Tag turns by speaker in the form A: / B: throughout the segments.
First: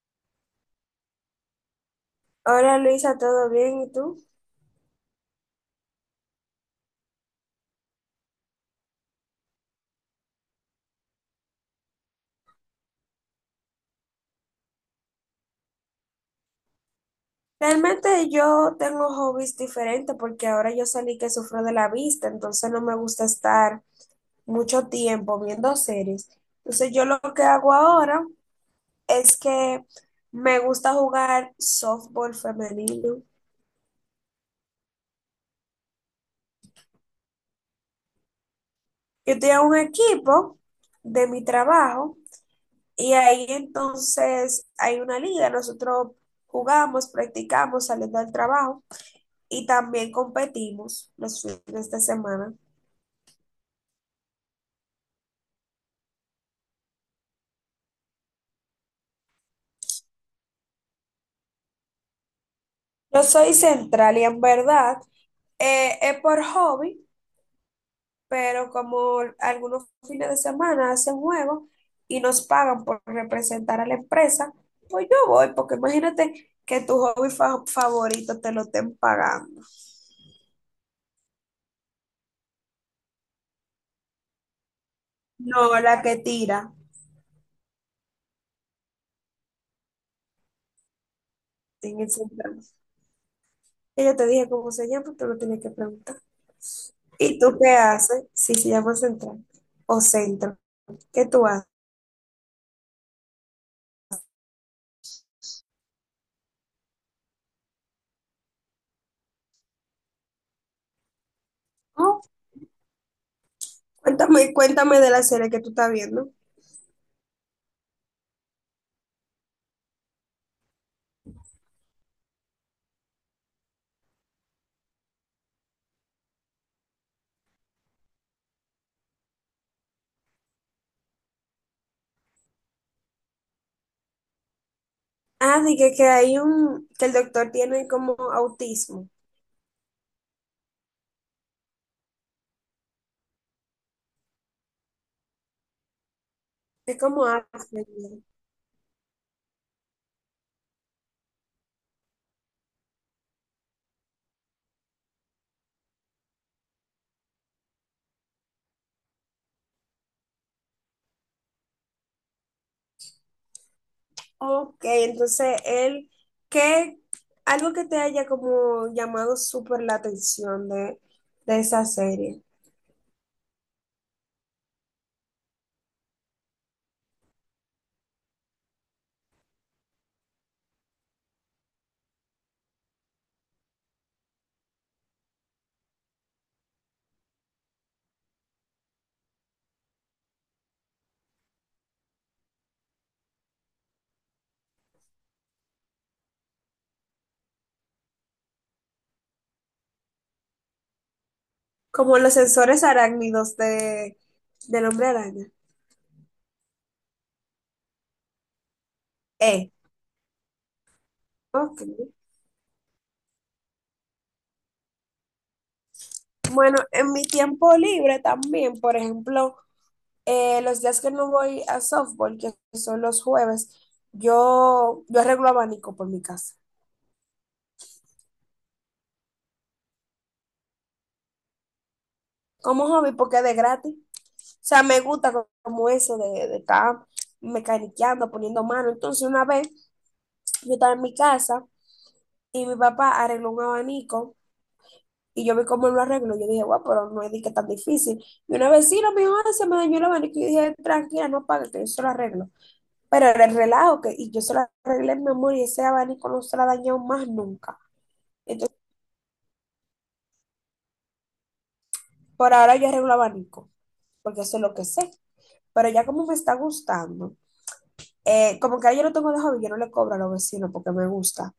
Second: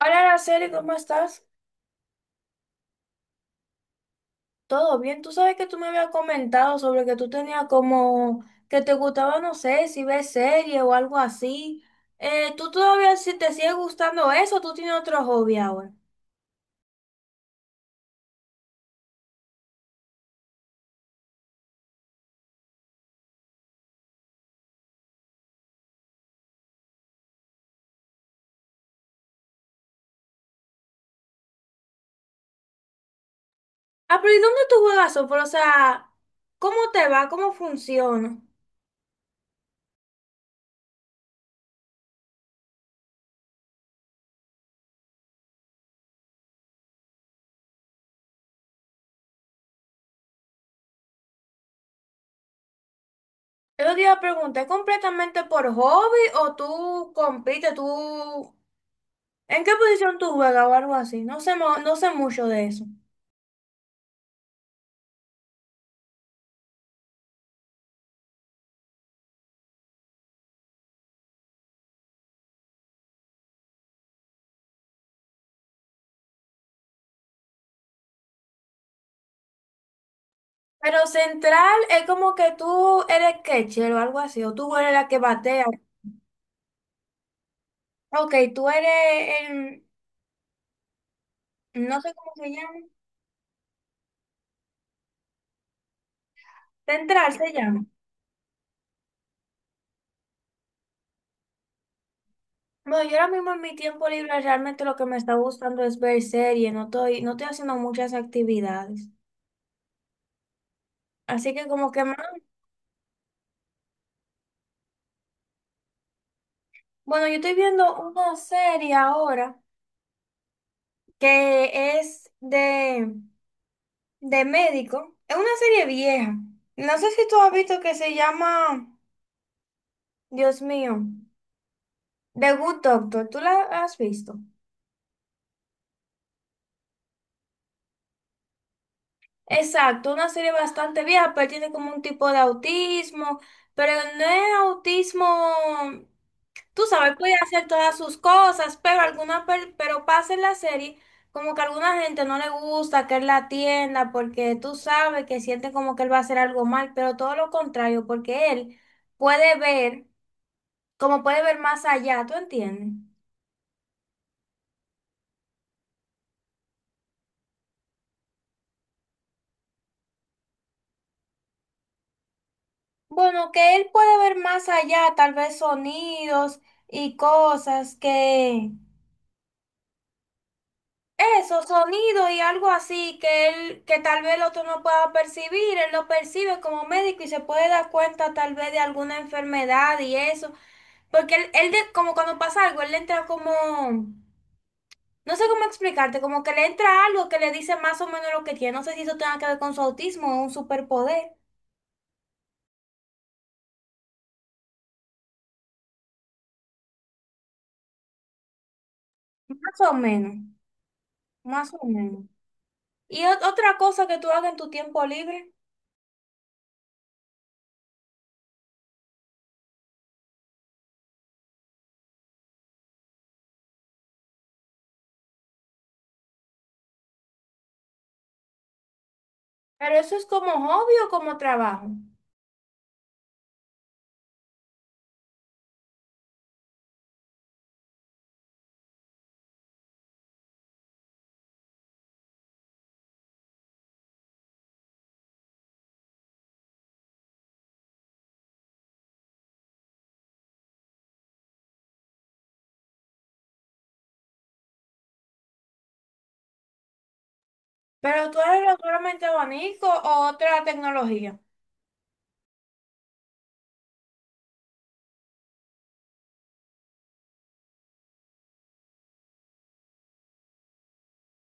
A: Hola, Araceli, ¿cómo estás?
B: Hola Luisa, ¿todo bien? ¿Y tú?
A: ¿Todo bien? Tú sabes que tú me habías comentado sobre que tú tenías como que te gustaba, no sé, si ves serie o algo así. ¿Tú todavía si te sigue gustando eso o tú tienes otro hobby ahora?
B: Realmente yo tengo hobbies diferentes porque ahora yo salí que sufro de la vista, entonces no me gusta estar mucho tiempo viendo series. Entonces yo lo que hago ahora es que me gusta jugar softball femenino.
A: Ah, pero ¿y dónde tú juegas softball? O sea, ¿cómo te va? ¿Cómo funciona?
B: Yo tengo un equipo de mi trabajo y ahí entonces hay una liga, nosotros jugamos, practicamos saliendo del trabajo y también competimos los fines de semana.
A: Yo te iba a preguntar, ¿es completamente por hobby o tú compites? ¿Tú en qué posición tú juegas o algo así? No sé, no sé mucho de eso.
B: No soy central y en verdad, es por hobby, pero como algunos fines de semana hacen juegos y nos pagan por representar a la empresa, pues yo voy, porque imagínate que tu hobby favorito te lo estén pagando.
A: Pero central es como que tú eres catcher o algo así, o tú eres la que
B: No,
A: batea.
B: la que tira
A: Ok, tú eres el, no
B: en el
A: sé cómo se
B: central.
A: llama,
B: Y yo te dije cómo se llama, tú lo tienes que preguntar.
A: central
B: ¿Y
A: se
B: tú qué
A: llama.
B: haces si se llama central o centro? ¿Qué tú haces?
A: Bueno, yo ahora mismo en mi tiempo libre realmente lo que me está gustando es ver series, no estoy haciendo muchas actividades. Así que como que más,
B: Oh, cuéntame, cuéntame de la serie que tú estás viendo.
A: bueno, yo estoy viendo una serie ahora que es de médico. Es una serie vieja. No sé si tú has visto que se llama, Dios mío. The Good Doctor, ¿tú la has visto?
B: Ah, dije que hay un, que el doctor tiene como autismo.
A: Exacto, una serie bastante vieja, pero tiene como un tipo de autismo, pero no es autismo, tú
B: Es
A: sabes,
B: como
A: puede hacer
B: Asperger.
A: todas sus cosas, pero alguna, pero pasa en la serie como que a alguna gente no le gusta que él la atienda porque tú sabes que siente como que él va a hacer algo mal, pero todo lo contrario, porque él puede ver, como puede ver más allá, ¿tú entiendes?
B: Ok, entonces él, ¿qué, algo que te haya como llamado súper la atención de esa serie?
A: Bueno, que él puede ver más allá, tal vez sonidos y cosas que eso, sonido y algo así que él, que tal vez el otro no pueda percibir, él lo percibe como médico y se puede dar cuenta tal vez de alguna enfermedad y eso, porque él como cuando pasa algo, él le entra como, no sé cómo explicarte, como que le entra algo que le dice más o menos lo que tiene, no sé si eso tenga que ver con su autismo o un superpoder,
B: Como los sensores arácnidos de, del hombre araña. Eh,
A: más o menos, más
B: ok.
A: o menos. Y otra cosa que tú hagas en tu tiempo libre.
B: Bueno, en mi tiempo libre también, por ejemplo, los días que no voy a softball, que son los jueves, yo arreglo abanico por mi casa.
A: Pero eso es como hobby o como trabajo.
B: Como hobby porque es de gratis. O sea, me gusta como eso de estar mecaniqueando, poniendo mano. Entonces, una vez yo estaba en mi casa y mi papá arregló un abanico y yo vi cómo él lo arregló. Yo dije, guau, pero no es de que tan difícil. Y una vecina me dijo, "Ah, se me dañó el abanico". Y yo dije, tranquila, no pague, que yo se lo arreglo. Pero era el relajo que, y yo se lo arreglé, mi amor, y ese abanico no se lo ha dañado más nunca.
A: Pero tú eres
B: Entonces,
A: solamente abanico o otra tecnología.
B: por ahora yo arreglo abanico, porque eso es lo que sé. Pero ya como me está gustando, como que ahora yo lo tengo de hobby, yo no le cobro a los vecinos porque me gusta.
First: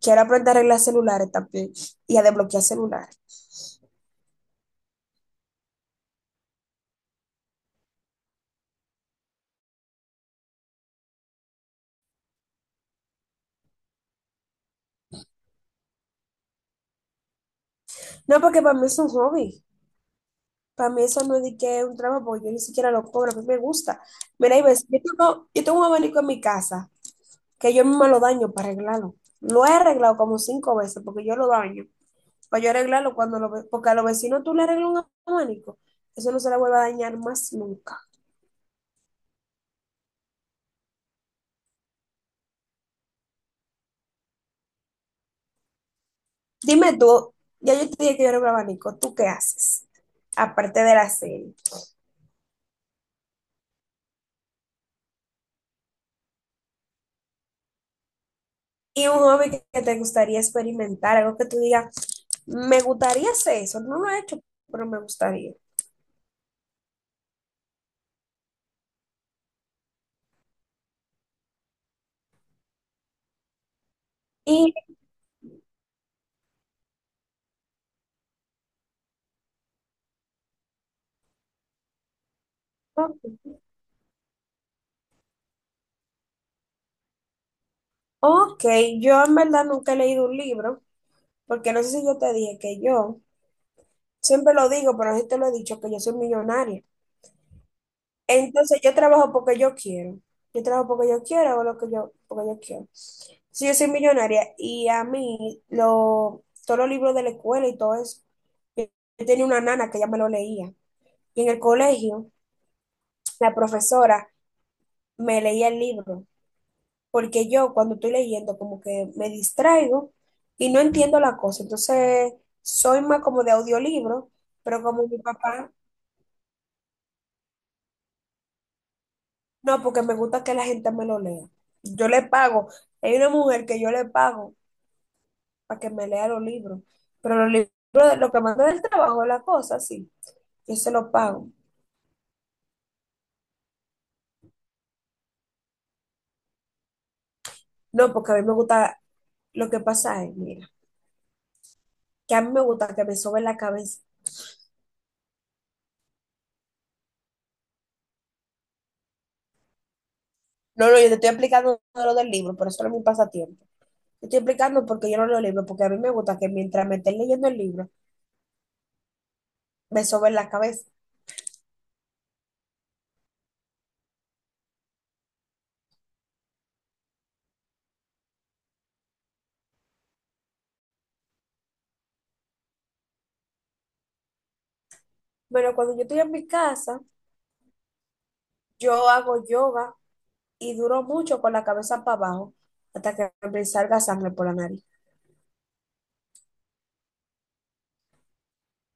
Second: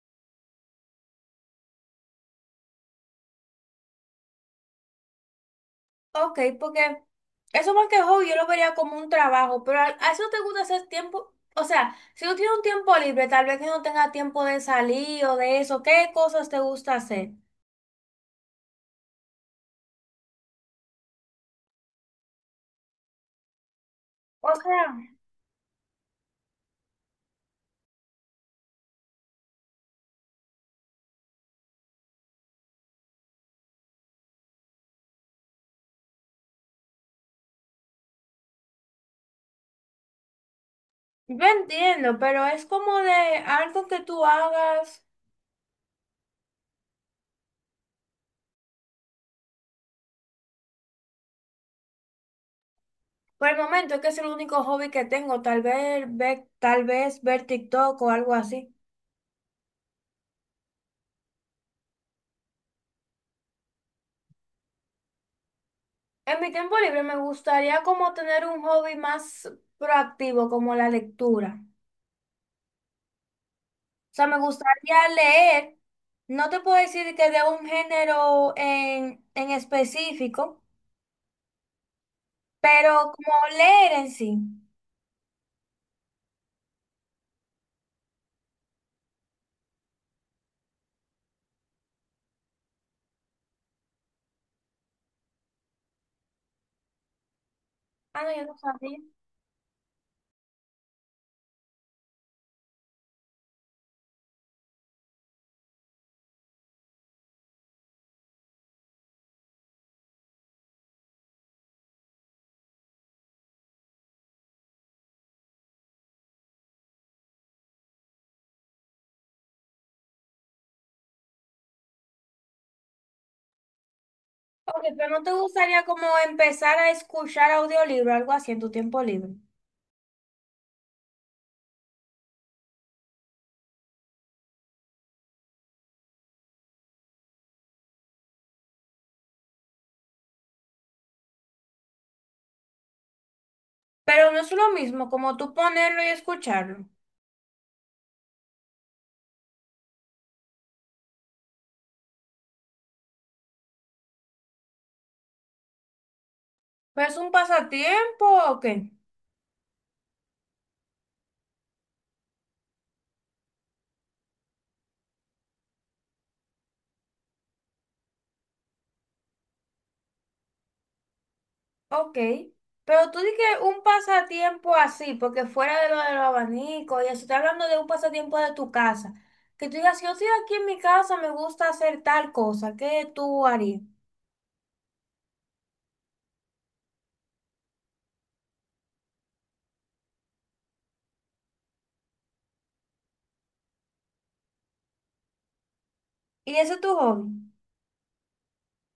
B: Quiero aprender a arreglar celulares también y a desbloquear celulares.
A: Ok, porque eso más que hobby yo lo vería como un trabajo. Pero a eso te gusta hacer tiempo. O sea, si tú tienes un tiempo libre, tal vez que no tengas tiempo de salir o de eso, ¿qué cosas te gusta hacer?
B: No, porque para mí es un hobby. Para mí eso no es de que es un trabajo porque yo ni siquiera lo cobro, a mí me gusta.
A: O
B: Mira, y ves,
A: sea,
B: yo tengo un abanico en mi casa que yo misma lo daño para arreglarlo. Lo he arreglado como cinco veces porque yo lo daño. Para yo arreglarlo cuando lo ve, porque a los vecinos tú le arreglas un abanico, eso no se le vuelve a dañar más nunca.
A: yo entiendo, pero es como de algo que tú hagas.
B: Dime tú, ya yo te dije que yo era un abanico, ¿tú qué haces? Aparte de la serie.
A: Por el momento es que es el único hobby que tengo, tal vez ver TikTok o algo así.
B: Y un hobby que te gustaría experimentar, algo que tú digas, me gustaría hacer eso, no lo he hecho, pero me gustaría.
A: En mi tiempo libre me gustaría como tener un hobby más proactivo, como la lectura. O sea, me
B: Y,
A: gustaría leer. No te puedo decir que de un género en específico, pero como leer en sí.
B: ok, yo en verdad nunca he leído un libro, porque no sé si yo te dije que yo, siempre lo digo, pero no sé si te lo he dicho, que yo soy millonaria.
A: Ah, no, yo no
B: Entonces yo
A: sabía.
B: trabajo porque yo quiero. Yo trabajo porque yo quiero, hago lo que yo, porque yo quiero. Si yo soy millonaria y a mí lo, todos los libros de la escuela y todo eso, yo yo tenía una nana que ya me lo leía. Y en el colegio, la profesora me leía el libro, porque yo cuando estoy leyendo como que me distraigo y no entiendo la cosa. Entonces soy más como de audiolibro, pero
A: Ok,
B: como
A: pero
B: mi
A: no te
B: papá...
A: gustaría como empezar a escuchar audiolibro, algo así en tu tiempo libre.
B: No, porque me gusta que la gente me lo lea. Yo le pago. Hay una mujer que yo le pago para que me lea los libros. Pero los libros, lo que manda del trabajo, la cosa, sí. Yo se lo pago.
A: Pero no es lo mismo como tú ponerlo y escucharlo.
B: No, porque a mí me gusta. Lo que pasa es, mira, que a mí me gusta que me sobe la cabeza.
A: Pero es un pasatiempo, ok.
B: No, no, yo te estoy explicando lo del libro, pero eso no es mi pasatiempo. Te estoy explicando porque yo no leo libros, porque a mí me gusta que mientras me esté leyendo el libro, me sobe la cabeza.
A: Ok. Pero tú dices un pasatiempo así, porque fuera de lo de los abanicos y eso, estoy hablando de un pasatiempo de tu casa. Que tú digas, yo estoy aquí en mi casa, me gusta hacer tal cosa, ¿qué tú harías?
B: Bueno, cuando yo estoy en mi casa, yo hago yoga y duró mucho con la cabeza para abajo hasta que me salga sangre por la nariz.
A: Y ese es tu hobby.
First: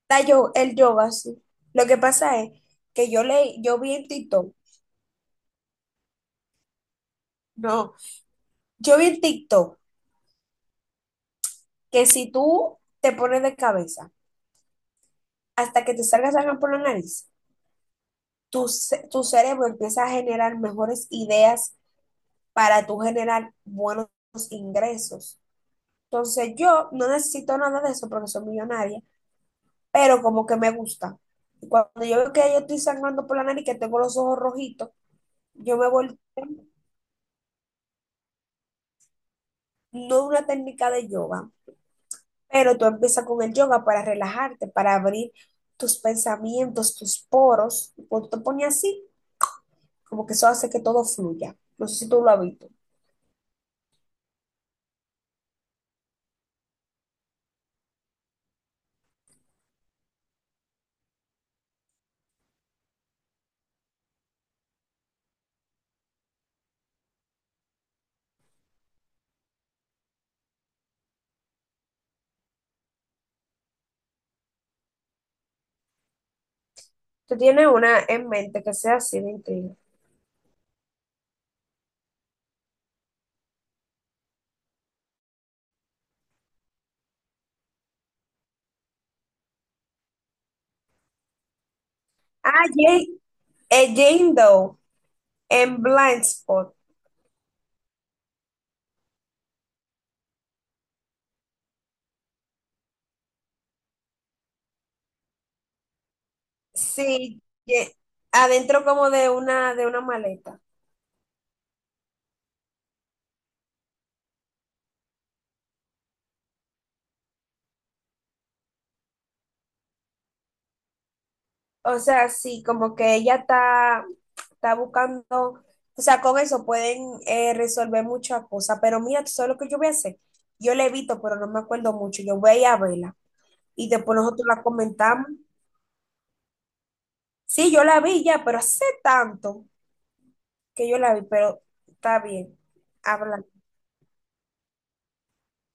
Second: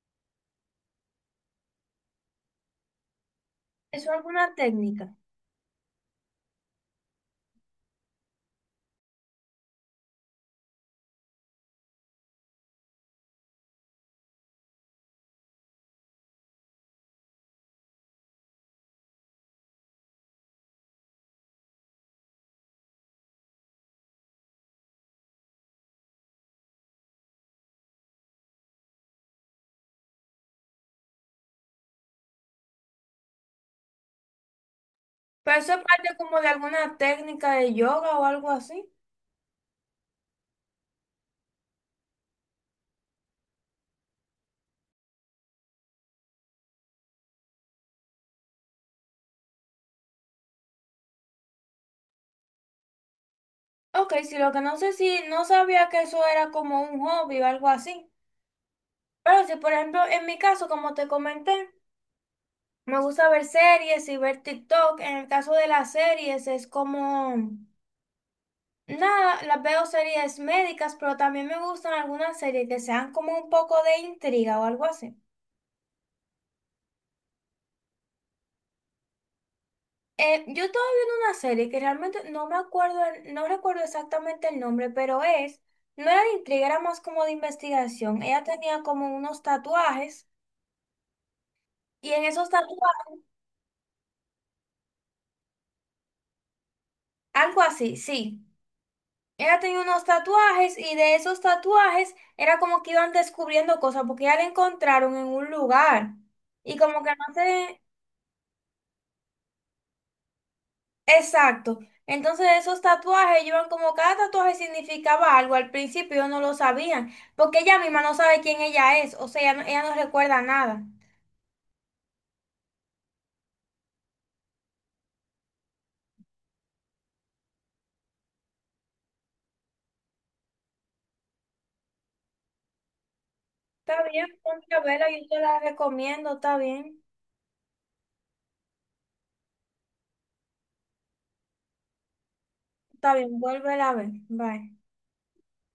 B: La yo, el yoga, sí. Lo que pasa es que yo le, yo vi en
A: Eso es alguna
B: TikTok,
A: técnica.
B: no, yo vi en TikTok que si tú te pones de cabeza hasta que te salga sangre por la nariz, tu cerebro empieza a generar mejores ideas para tú generar buenos ingresos. Entonces yo no necesito nada de eso porque soy millonaria pero como que me gusta. Y cuando yo veo que yo estoy sangrando por la nariz, que tengo los ojos rojitos,
A: Pero eso
B: yo
A: es
B: me
A: parte
B: voy,
A: como de alguna técnica de yoga o algo así.
B: no es una técnica de yoga, pero tú empiezas con el yoga para relajarte, para abrir tus pensamientos, tus poros. Y cuando te pones así, como que eso hace que todo fluya. No sé si tú lo has visto.
A: Ok, sí, lo que no sé si no sabía que eso era como un hobby o algo así. Pero si, por ejemplo, en mi caso, como te comenté, me gusta ver series y ver TikTok. En el caso de las series es como, nada, las veo series médicas, pero también me gustan algunas series que sean como un poco de intriga o algo así.
B: Tú tienes una en mente que sea así de intriga.
A: Yo estaba viendo una serie que realmente no me acuerdo, no recuerdo exactamente el nombre, pero es, no era de intriga, era más como de investigación. Ella tenía como unos tatuajes y en esos
B: Ah,
A: tatuajes,
B: Jane, Jane Doe en Blind Spot.
A: algo así, sí. Ella tenía unos tatuajes y de esos tatuajes era como que iban descubriendo cosas porque ya la encontraron en un lugar y como que no
B: Sí,
A: sé
B: ye- adentro como de una maleta.
A: exacto. Entonces esos tatuajes iban como cada tatuaje significaba algo. Al principio ellos no lo sabían porque ella misma no sabe quién ella es, o sea, ella no recuerda nada.
B: O sea, sí, como que ella está, está buscando, o sea, con eso pueden resolver muchas cosas, pero mira, tú sabes lo que yo voy a hacer. Yo la he visto pero no me acuerdo mucho. Yo voy a ir a verla y
A: Está
B: después
A: bien,
B: nosotros la
A: ponte a verla,
B: comentamos.
A: yo te la recomiendo,
B: Sí, yo la vi ya, pero hace tanto que yo la vi, pero está bien.
A: está bien,
B: Habla.
A: vuélvela a ver, bye.